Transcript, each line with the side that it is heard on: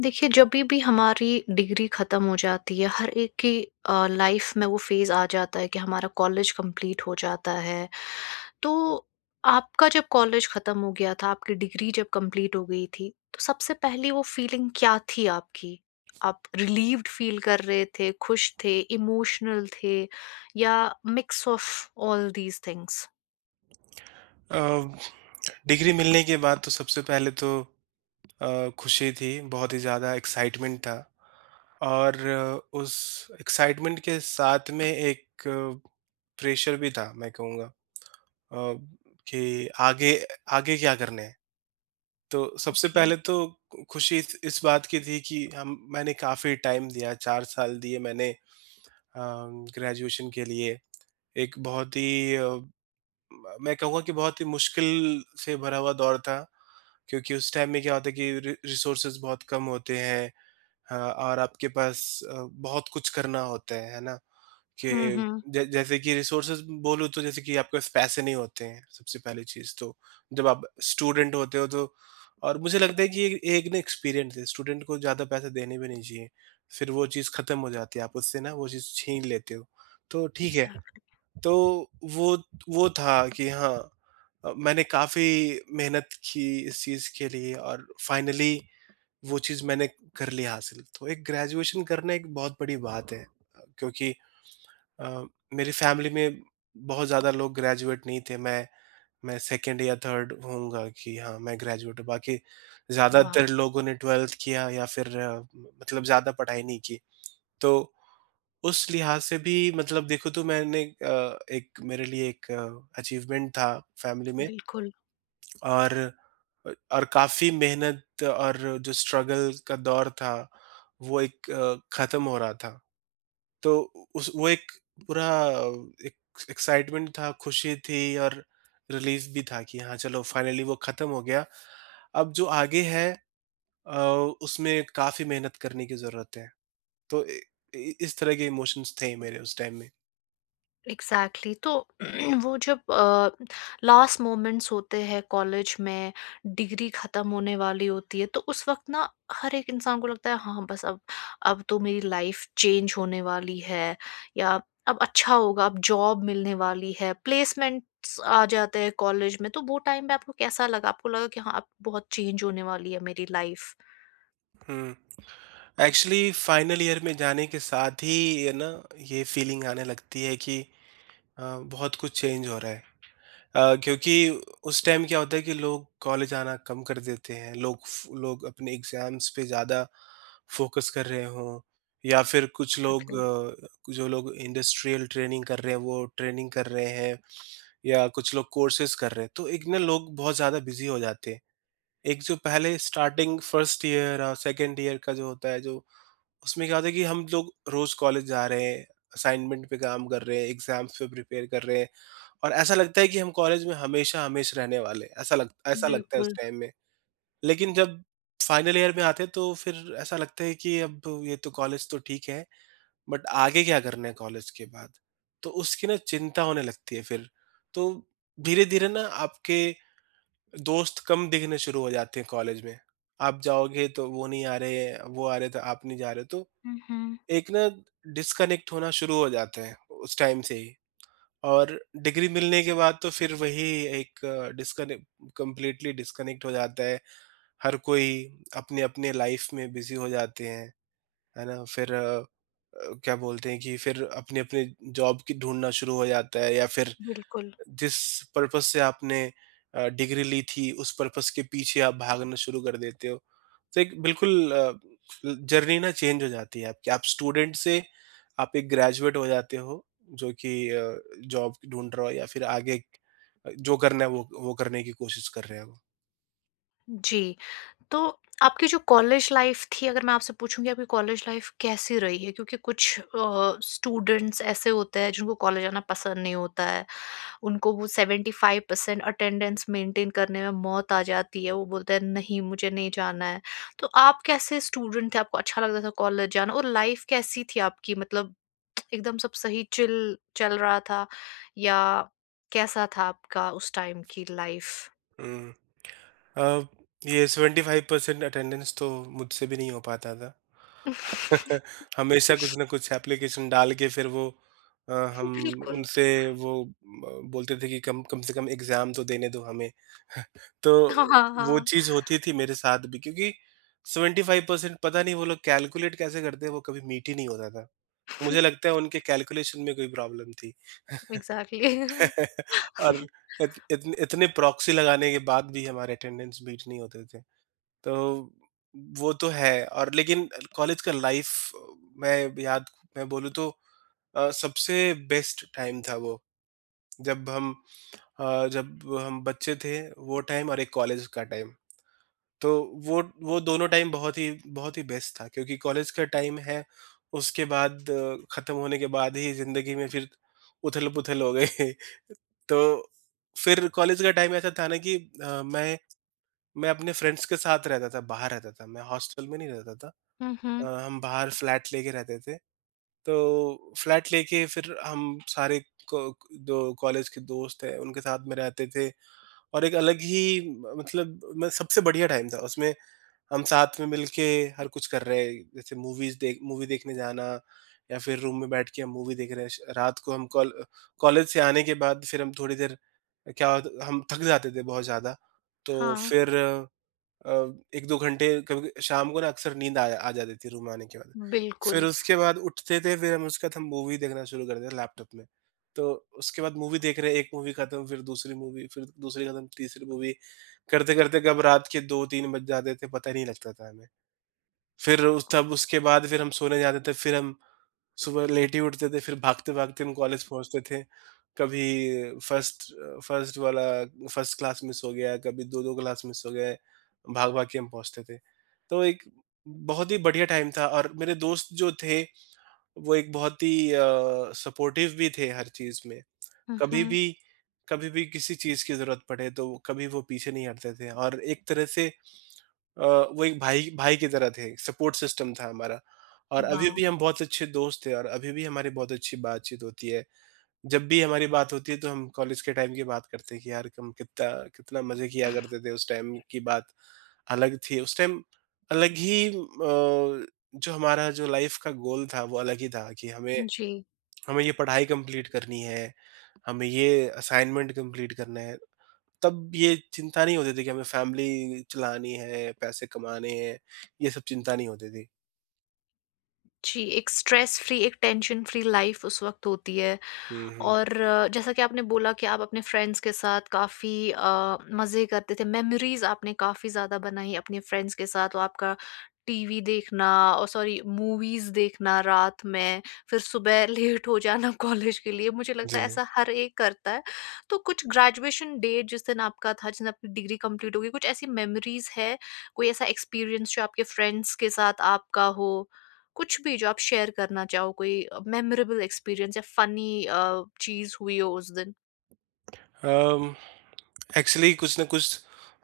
left: देखिए जब भी हमारी डिग्री ख़त्म हो जाती है हर एक की लाइफ में वो फ़ेज़ आ जाता है कि हमारा कॉलेज कंप्लीट हो जाता है। तो आपका जब कॉलेज ख़त्म हो गया था, आपकी डिग्री जब कंप्लीट हो गई थी, तो सबसे पहली वो फ़ीलिंग क्या थी आपकी? आप रिलीव्ड फ़ील कर रहे थे, खुश थे, इमोशनल थे या mix of all these things?
right: अ, डिग्री मिलने के बाद तो सबसे पहले तो खुशी थी, बहुत ही ज़्यादा एक्साइटमेंट था। और उस एक्साइटमेंट के साथ में एक प्रेशर भी था मैं कहूँगा, अ, कि आगे आगे क्या करना है। तो सबसे
left: ओके।
right: पहले तो खुशी इस बात की थी कि हम मैंने काफ़ी टाइम दिया, 4 साल दिए मैंने अ, ग्रेजुएशन के लिए। एक बहुत ही अ म मैं कहूँगा कि बहुत ही मुश्किल से भरा हुआ दौर था, क्योंकि उस टाइम में क्या होता है कि रि रिसोर्सेज़ बहुत कम होते हैं। हाँ, और आपके पास बहुत कुछ करना होता है ना? कि
left: हुँ, हुँ।
right: ज जैसे कि रिसोर्सेज़ बोलूँ तो जैसे कि आपके पास पैसे नहीं होते हैं, सबसे पहली चीज़ तो। जब आप स्टूडेंट होते हो तो, और मुझे लगता है कि ये एक ना एक्सपीरियंस है, स्टूडेंट को ज़्यादा पैसे देने भी नहीं चाहिए। फिर वो चीज़ खत्म हो जाती है, आप उससे ना वो चीज़ छीन लेते हो, तो ठीक है।
left: एग्ज़ैक्ट।
right: तो वो वो था कि हाँ, मैंने काफ़ी मेहनत की इस चीज़ के लिए और फाइनली वो चीज़ मैंने कर ली हासिल। तो एक ग्रेजुएशन करना एक बहुत बड़ी बात है, क्योंकि अ, मेरी फैमिली में बहुत ज़्यादा लोग ग्रेजुएट नहीं थे। मैं सेकंड या थर्ड होऊँगा कि हाँ, मैं ग्रेजुएट हूँ। बाकी
left: वाह!
right: ज़्यादातर लोगों ने 12th किया या फिर मतलब ज़्यादा पढ़ाई नहीं की। तो उस लिहाज से भी मतलब देखो तो मैंने एक मेरे लिए एक अचीवमेंट था फैमिली में।
left: बिल्कुल।
right: और काफी मेहनत, और जो स्ट्रगल का दौर था वो एक खत्म हो रहा था। तो उस वो एक पूरा एक एक्साइटमेंट था, खुशी थी और रिलीफ भी था कि हाँ, चलो फाइनली वो खत्म हो गया। अब जो आगे है, अ, उसमें काफी मेहनत करने की जरूरत है। तो इस तरह के इमोशंस थे मेरे उस टाइम में।
left: एग्ज़ैक्टली। तो वो जब लास्ट मोमेंट्स होते हैं कॉलेज में, डिग्री ख़त्म होने वाली होती है, तो उस वक़्त ना हर एक इंसान को लगता है हाँ, बस अब तो मेरी लाइफ़ चेंज होने वाली है या अब अच्छा होगा, अब जॉब मिलने वाली है, प्लेसमेंट्स आ जाते हैं कॉलेज में, तो वो टाइम पे आपको कैसा लगा? आपको लगा कि हाँ, अब बहुत चेंज होने वाली है मेरी लाइफ़?
right: हुँ। एक्चुअली फाइनल ईयर में जाने के साथ ही ये ना ये फीलिंग आने लगती है कि अ, बहुत कुछ चेंज हो रहा है। क्योंकि उस टाइम क्या होता है कि लोग कॉलेज आना कम कर देते हैं। लोग अपने एग्ज़ाम्स पे ज़्यादा फ़ोकस कर रहे हों, या फिर कुछ लोग, जो लोग इंडस्ट्रियल ट्रेनिंग कर रहे हैं वो ट्रेनिंग कर रहे हैं, या कुछ लोग कोर्सेज़ कर रहे हैं। तो एक ना लोग बहुत ज़्यादा बिज़ी हो जाते हैं। एक जो पहले स्टार्टिंग फर्स्ट ईयर और सेकंड ईयर का जो होता है, जो उसमें क्या होता है कि हम लोग रोज कॉलेज जा रहे हैं, असाइनमेंट पे काम कर रहे हैं, एग्ज़ाम्स पे प्रिपेयर कर रहे हैं, और ऐसा लगता है कि हम कॉलेज में हमेशा हमेश रहने वाले हैं, ऐसा लगता है उस
left: बिल्कुल।
right: टाइम में। लेकिन जब फाइनल ईयर में आते हैं तो फिर ऐसा लगता है कि अब ये तो कॉलेज तो ठीक है, बट आगे क्या करना है कॉलेज के बाद? तो उसकी ना चिंता होने लगती है फिर। तो धीरे-धीरे ना आपके दोस्त कम दिखने शुरू हो जाते हैं कॉलेज में। आप जाओगे तो वो नहीं आ रहे, वो आ रहे तो आप नहीं जा रहे, तो
left: हुँ, हुँ।
right: एक ना डिस्कनेक्ट होना शुरू हो जाते हैं उस टाइम से ही। और डिग्री मिलने के बाद तो फिर वही एक डिस्कनेक्ट, कंप्लीटली डिस्कनेक्ट हो जाता है, हर कोई अपने अपने लाइफ में बिजी हो जाते हैं, है ना? फिर क्या बोलते हैं कि फिर अपने अपने जॉब की ढूंढना शुरू हो जाता है, या फिर
left: बिल्कुल,
right: जिस पर्पस से आपने डिग्री ली थी उस पर्पस के पीछे आप भागना शुरू कर देते हो। तो एक बिल्कुल जर्नी ना चेंज हो जाती है आपकी। आप स्टूडेंट से आप एक ग्रेजुएट हो जाते हो, जो कि जॉब ढूँढ रहा हो, या फिर आगे जो करना है वो करने की कोशिश कर रहे हो।
left: जी। तो आपकी जो कॉलेज लाइफ थी, अगर मैं आपसे पूछूं कि आपकी कॉलेज लाइफ कैसी रही है, क्योंकि कुछ स्टूडेंट्स ऐसे होते हैं जिनको कॉलेज आना पसंद नहीं होता है। उनको वो seventy five percent attendance maintain करने में मौत आ जाती है, वो बोलते हैं नहीं मुझे नहीं जाना है। तो आप कैसे स्टूडेंट थे, आपको अच्छा लगता था कॉलेज जाना और लाइफ कैसी थी आपकी, मतलब एकदम सब सही चिल चल रहा था या कैसा था आपका उस टाइम की लाइफ?
right: हुँ। अ, ये 75% अटेंडेंस तो मुझसे भी नहीं हो पाता था। हमेशा कुछ ना कुछ एप्लीकेशन डाल के फिर हम
left: बिल्कुल।
right: उनसे बोलते थे कि कम कम से कम एग्ज़ाम तो देने दो हमें। तो
left: हाँ, हाँ,
right: वो
left: हाँ।
right: चीज़ होती थी मेरे साथ भी, क्योंकि 75% पता नहीं वो लोग कैलकुलेट कैसे करते हैं, वो कभी मीट ही नहीं होता था। मुझे लगता है उनके कैलकुलेशन में कोई प्रॉब्लम थी।
left: एग्ज़ैक्टली।
right: और इत इतने इतने प्रॉक्सी लगाने के बाद भी हमारे अटेंडेंस मीट नहीं होते थे। तो वो तो है। और लेकिन कॉलेज का लाइफ़, मैं याद मैं बोलूँ तो सबसे बेस्ट टाइम था वो। जब हम जब हम बच्चे थे वो टाइम, और एक कॉलेज का टाइम। तो वो वो दोनों टाइम बहुत ही बेस्ट था, क्योंकि कॉलेज का टाइम है, उसके बाद खत्म होने के बाद ही ज़िंदगी में फिर उथल-पुथल हो गए। तो फिर कॉलेज का टाइम ऐसा था ना कि अ, मैं मैं अपने फ्रेंड्स के साथ रहता था, बाहर रहता था, मैं हॉस्टल में नहीं रहता था।
left: हुँ, हुँ।
right: हम बाहर फ्लैट लेके रहते थे, तो फ्लैट लेके फिर हम सारे को जो कॉलेज के दोस्त हैं, उनके साथ में रहते थे। और एक अलग ही मतलब, मैं सबसे बढ़िया टाइम था उसमें, हम साथ में मिलके हर कुछ कर रहे हैं। जैसे मूवी देखने जाना, या फिर रूम में बैठ के हम मूवी देख रहे हैं। श रात को हम कॉल कॉलेज से आने के बाद फिर हम थोड़ी देर, क्या होता हम थक जाते थे बहुत ज़्यादा। तो
left: हाँ।
right: फिर अ, 1-2 घंटे कभी शाम को ना अक्सर नींद आ आ जाती थी रूम आने के बाद। फिर
left: बिल्कुल।
right: उसके बाद उठते थे, फिर हम उसके बाद हम मूवी देखना शुरू करते थे लैपटॉप में। तो उसके बाद मूवी देख रहे हैं, एक मूवी खत्म फिर दूसरी मूवी, फिर दूसरी खत्म तीसरी मूवी, करते-करते कब रात के 2-3 बज जाते थे पता ही नहीं लगता था हमें। फिर उस तब उसके बाद फिर हम सोने जाते थे, फिर हम सुबह लेट ही उठते थे, फिर भागते-भागते हम कॉलेज पहुँचते थे। कभी फर्स्ट फर्स्ट वाला फर्स्ट क्लास मिस हो गया, कभी 2-2 क्लास मिस हो गए, भाग-भाग के हम पहुँचते थे। तो एक बहुत ही बढ़िया टाइम था, और मेरे दोस्त जो थे, वो एक बहुत ही सपोर्टिव भी थे हर चीज़ में।
left: हुँ,
right: कभी
left: हुँ।
right: भी कभी भी किसी चीज़ की ज़रूरत पड़े, तो कभी वो पीछे नहीं हटते थे, और एक तरह से वो एक भाई भाई की तरह थे, सपोर्ट सिस्टम था हमारा। और अभी
left: वाह!
right: भी हम बहुत अच्छे दोस्त हैं, और अभी भी हमारी बहुत अच्छी बातचीत होती है। जब भी हमारी बात होती है तो हम कॉलेज के टाइम की बात करते हैं कि यार हम कितना कितना मज़े किया करते थे, उस टाइम की बात अलग थी। उस टाइम अलग ही जो हमारा जो लाइफ़ का गोल था वो अलग ही था कि हमें
left: जी।
right: हमें ये पढ़ाई कंप्लीट करनी है, हमें ये असाइनमेंट कंप्लीट करना है। तब ये चिंता नहीं होती थी कि हमें फैमिली चलानी है, पैसे कमाने हैं, ये सब चिंता नहीं होती थी।
left: जी, एक स्ट्रेस फ्री, एक टेंशन फ्री लाइफ़ उस वक़्त होती है।
right: हुँ, हुँ।
left: और जैसा कि आपने बोला कि आप अपने फ्रेंड्स के साथ काफ़ी मज़े करते थे, मेमोरीज़ आपने काफ़ी ज़्यादा बनाई अपने फ्रेंड्स के साथ और आपका टीवी देखना और सॉरी मूवीज़ देखना रात में, फिर सुबह लेट हो जाना कॉलेज के लिए, मुझे लगता
right: जी।
left: है ऐसा हर एक करता है। तो कुछ ग्रेजुएशन डे जिस दिन आपका था, जिस दिन आपकी डिग्री कंप्लीट हो गई, कुछ ऐसी मेमोरीज़ है, कोई ऐसा एक्सपीरियंस जो आपके फ्रेंड्स के साथ आपका हो? कुछ भी जो आप शेयर करना चाहो, कोई मेमोरेबल एक्सपीरियंस या फ़नी चीज़ हुई हो उस दिन?
right: अम, एक्चुअली कुछ ना कुछ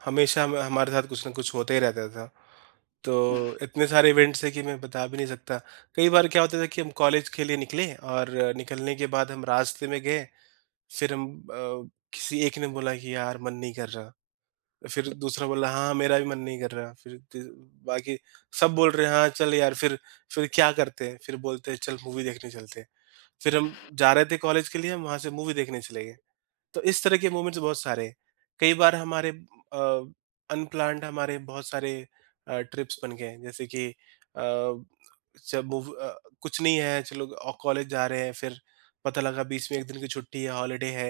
right: हमेशा हम हमारे साथ कुछ ना कुछ होता ही रहता था। तो इतने सारे इवेंट्स हैं कि मैं बता भी नहीं सकता। कई बार क्या होता था कि हम कॉलेज के लिए निकले, और निकलने के बाद हम रास्ते में गए, फिर हम, अ, किसी एक ने बोला कि यार मन नहीं कर रहा। तो फिर दूसरा बोला हाँ मेरा भी मन नहीं कर रहा, फिर बाकी सब बोल रहे हैं हाँ चल यार, फिर क्या करते हैं फिर बोलते हैं चल मूवी देखने चलते हैं। फिर हम जा रहे थे कॉलेज के लिए, हम वहां से मूवी देखने चले गए। तो इस तरह के मोमेंट्स बहुत सारे हैं। कई बार हमारे अनप्लान्ड हमारे बहुत सारे ट्रिप्स बन गए हैं। जैसे कि जब मूव कुछ नहीं है चलो कॉलेज जा रहे हैं, फिर पता लगा बीच में एक दिन की छुट्टी है, हॉलीडे है।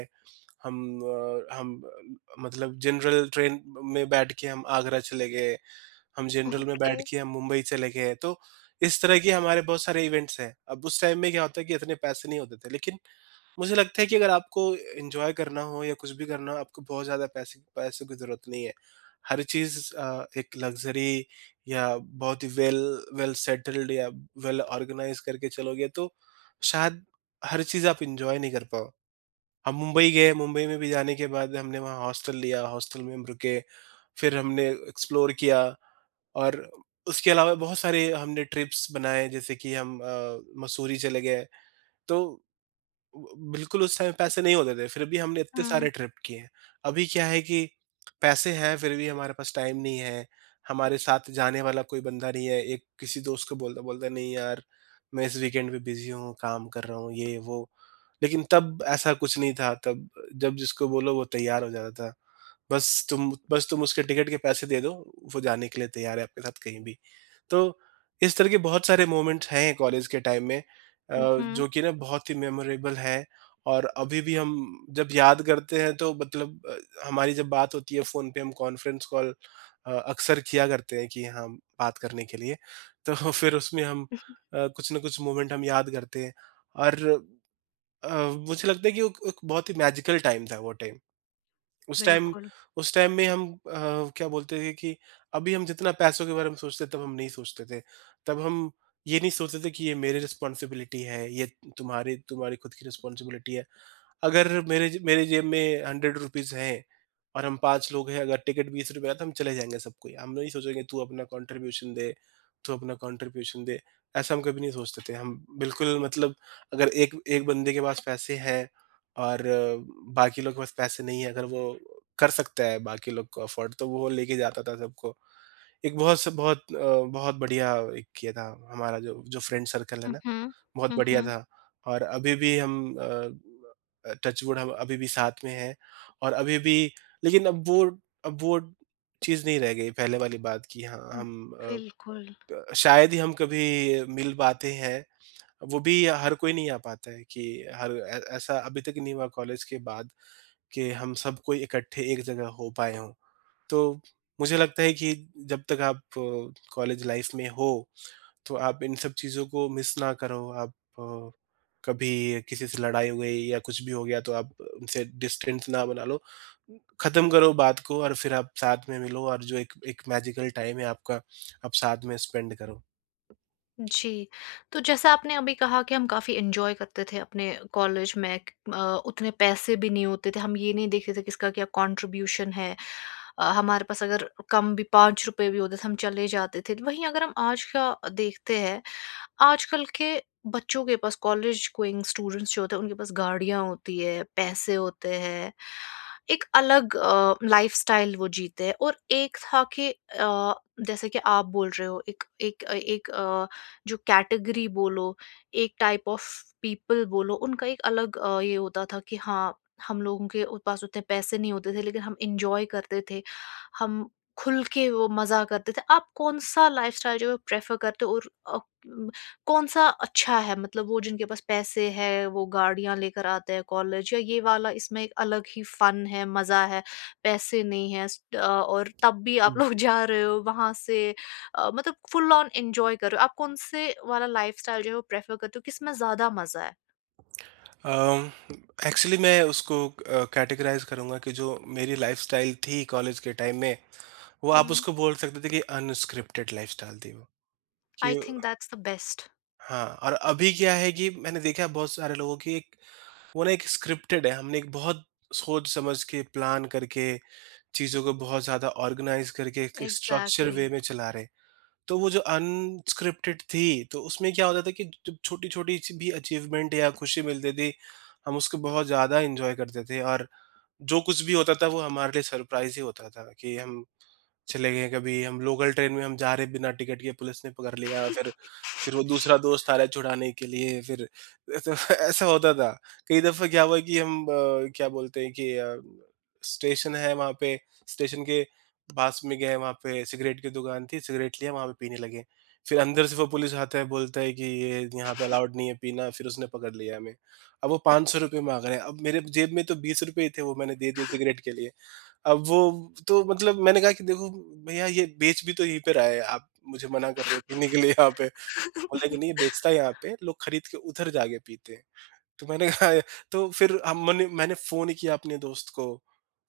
right: हम हम मतलब जनरल ट्रेन में बैठ के हम आगरा चले गए, हम जनरल में
left: ओके।
right: बैठ के हम मुंबई चले गए। तो इस तरह के हमारे बहुत सारे इवेंट्स हैं। अब उस टाइम में क्या होता है कि इतने पैसे नहीं होते थे, लेकिन मुझे लगता है कि अगर आपको एन्जॉय करना हो या कुछ भी करना हो, आपको बहुत ज़्यादा पैसे पैसों की ज़रूरत नहीं है। हर चीज़ एक लग्ज़री, या बहुत ही वेल वेल सेटल्ड, या वेल ऑर्गनाइज़ करके चलोगे, तो शायद हर चीज़ आप एन्जॉय नहीं कर पाओ। हम मुंबई गए, मुंबई में भी जाने के बाद हमने वहाँ हॉस्टल लिया, हॉस्टल में हम रुके, फिर हमने एक्सप्लोर किया। और उसके अलावा बहुत सारे हमने ट्रिप्स बनाए, जैसे कि हम मसूरी चले गए। तो ब बिल्कुल उस टाइम पैसे नहीं होते थे, फिर भी हमने इतने
left: हुँ,
right: सारे ट्रिप किए हैं। अभी क्या है कि पैसे हैं, फिर भी हमारे पास टाइम नहीं है, हमारे साथ जाने वाला कोई बंदा नहीं है। एक किसी दोस्त को बोलता बोलता नहीं यार, मैं इस वीकेंड पे बिज़ी हूँ, काम कर रहा हूँ, ये वो। लेकिन तब ऐसा कुछ नहीं था, तब जब जिसको बोलो वो तैयार हो जाता था। बस तुम उसके टिकट के पैसे दे दो, वो जाने के लिए तैयार है आपके साथ कहीं भी। तो इस तरह के बहुत सारे मोमेंट्स हैं कॉलेज के टाइम में
left: उहुँ,
right: जो कि ना बहुत ही मेमोरेबल हैं। और अभी भी हम जब याद करते हैं तो मतलब हमारी जब बात होती है फ़ोन पे हम कॉन्फ्रेंस कॉल अक्सर किया करते हैं कि हाँ बात करने के लिए। तो फिर उसमें हम कुछ ना कुछ मोमेंट हम याद करते हैं। और अ, मुझे लगता है कि वो एक बहुत ही मैजिकल टाइम था। वो टाइम, उस टाइम,
left: बिल्कुल।
right: उस टाइम में हम क्या बोलते थे कि अभी हम जितना पैसों के बारे में सोचते तब हम नहीं सोचते थे। तब हम ये नहीं सोचते थे कि ये मेरी रिस्पॉन्सिबिलिटी है, ये तुम्हारे तुम्हारी खुद की रिस्पॉन्सिबिलिटी है। अगर मेरे जेब में 100 रुपीज़ हैं और हम 5 लोग हैं, अगर टिकट ₹20 का है तो हम चले जाएँगे सब कोई। हम नहीं सोचेंगे तू अपना कॉन्ट्रिब्यूशन दे, तू अपना कॉन्ट्रिब्यूशन दे, ऐसा हम कभी नहीं सोचते थे। हम बिल्कुल मतलब अगर एक एक बंदे के पास पैसे हैं और बाकी लोग के पास पैसे नहीं है, अगर वो कर सकता है बाकी लोग को अफोर्ड तो वो लेके जाता था सबको। एक बहुत स बहुत अ, बहुत बढ़िया एक ये था हमारा जो जो फ्रेंड सर्कल है ना,
left: उहुँ,
right: बहुत बढ़िया
left: उहुँ,
right: था। और अभी भी हम टच वुड हम अभी भी साथ में हैं, और अभी भी लेकिन अब वो, अब वो चीज़ नहीं रह गई पहले वाली बात कि हाँ हम। अ,
left: बिल्कुल।
right: शायद ही हम कभी मिल पाते हैं। वो भी हर कोई नहीं आ पाता है कि हर ऐ ऐसा अभी तक नहीं हुआ कॉलेज के बाद कि हम सब कोई इकट्ठे एक जगह हो पाए हों। तो मुझे लगता है कि जब तक आप कॉलेज लाइफ़ में हो तो आप इन सब चीज़ों को मिस ना करो, आप अ, कभी किसी से लड़ाई हो गई या कुछ भी हो गया तो आप उनसे डिस्टेंस ना बना लो। ख़त्म करो बात को और फिर आप साथ में मिलो और जो एक एक मैजिकल टाइम है आपका, आप साथ में स्पेंड करो।
left: जी, तो जैसा आपने अभी कहा कि हम काफ़ी एन्जॉय करते थे अपने कॉलेज में उतने पैसे भी नहीं होते थे, हम ये नहीं देखते थे किसका क्या कॉन्ट्रिब्यूशन है। हमारे पास अगर कम भी ₹5 भी होते थे, हम चले जाते थे। वहीं अगर हम आज का देखते हैं, आजकल के बच्चों के पास, कॉलेज गोइंग स्टूडेंट्स जो होते हैं उनके पास गाड़ियाँ होती है, पैसे होते हैं, एक अलग लाइफ़स्टाइल वो जीते हैं और एक था कि जैसे कि आप बोल रहे हो एक एक अ, जो कैटेगरी बोलो, एक टाइप ऑफ पीपल बोलो, उनका एक अलग ये होता था कि हाँ, हम लोगों के उ पास उतने पैसे नहीं होते थे लेकिन हम एन्जॉय करते थे, हम खुल के वो मज़ा करते थे। आप कौन-सा लाइफ़स्टाइल जो है प्रेफ़र करते हो और अ, कौन-सा अच्छा है? मतलब वो जिनके पास पैसे हैं, वो गाड़ियाँ लेकर आते हैं कॉलेज या ये वाला, इसमें एक अलग ही फ़न है, मज़ा है, पैसे नहीं हैं स अ, और तब भी आप लोग
right: हुँ।
left: जा रहे हो वहाँ से मतलब फुल ऑन एन्जॉय कर रहे हो। आप कौन-से वाला लाइफ़स्टाइल जो है वो प्रेफ़र करते हो? किसमें ज़्यादा मज़ा है?
right: अम, एक्चुअली मैं उसको कैटेगराइज़ करूँगा कि जो मेरी लाइफ़स्टाइल थी कॉलेज के टाइम में, वो हुँ। आप
left: हुँ,
right: उसको बोल सकते थे कि अनस्क्रिप्टेड लाइफ़स्टाइल थी वो।
left: आई
right: कि
left: थिंक दैट्स द बेस्ट।
right: हाँ, और अभी क्या है कि मैंने देखा है बहुत सारे लोगों की एक वो ना एक स्क्रिप्टेड है, हमने एक बहुत सोच समझ के प्लान करके चीज़ों को बहुत ज़्यादा ऑर्गेनाइज करके एक स्ट्रक्चर
left: एग्ज़ैक्टली।
right: वे में चला रहे। तो वो जो अनस्क्रिप्टेड थी तो उसमें क्या होता था कि जब छोटी छोटी भी अचीवमेंट या खुशी मिलती थी हम उसको बहुत ज़्यादा इंजॉय करते थे। और जो कुछ भी होता था वो हमारे लिए सरप्राइज ही होता था कि हम चले गए कभी, हम लोकल ट्रेन में हम जा रहे बिना टिकट के पुलिस ने पकड़ लिया, फिर वो दूसरा दोस्त आ रहा है छुड़ाने के लिए, फिर तो ऐसा होता था। कई दफा क्या हुआ कि हम क्या बोलते हैं कि स्टेशन है वहाँ पे, स्टेशन के पास में गए, वहाँ पे सिगरेट की दुकान थी, सिगरेट लिया वहाँ पे पीने लगे, फिर अंदर से वो पुलिस आता है बोलता है कि ये यहाँ पे अलाउड नहीं है पीना, फिर उसने पकड़ लिया हमें। अब वो 500 सौ रुपये मांग रहे हैं, अब मेरे जेब में तो 20 रुपए ही थे वो मैंने दे दिए सिगरेट के लिए। अब वो तो मतलब मैंने कहा कि देखो भैया, ये बेच भी तो यहीं पे रहा है, आप मुझे मना कर रहे हो पीने के लिए यहाँ पे। बोला कि नहीं ये बेचता है यहाँ पे, लोग खरीद के उधर जाके पीते हैं। तो मैंने कहा तो फिर हम मैंने मैंने फ़ोन किया अपने दोस्त को,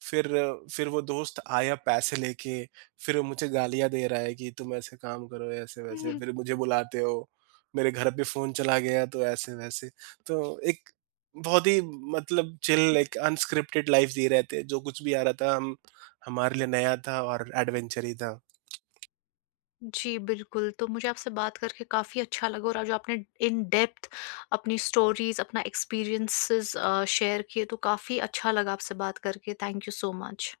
right: फिर फिर वो दोस्त आया पैसे लेके, फिर वो मुझे गालियाँ दे रहा है कि तुम ऐसे काम करो, ऐसे-वैसे, फिर मुझे बुलाते हो, मेरे घर पे फ़ोन चला गया तो ऐसे-वैसे। तो एक बहुत ही मतलब चिल एक अनस्क्रिप्टेड लाइफ़ जी रहे थे, जो कुछ भी आ रहा था हम हमारे लिए नया था और एडवेंचर ही था।
left: जी, बिल्कुल। तो मुझे आपसे बात करके काफ़ी अच्छा लगा और आज जो आपने इन डेप्थ अपनी स्टोरीज़, अपना एक्सपीरियंसेज़ शेयर किए, तो काफ़ी अच्छा लगा आपसे बात करके। Thank you so much.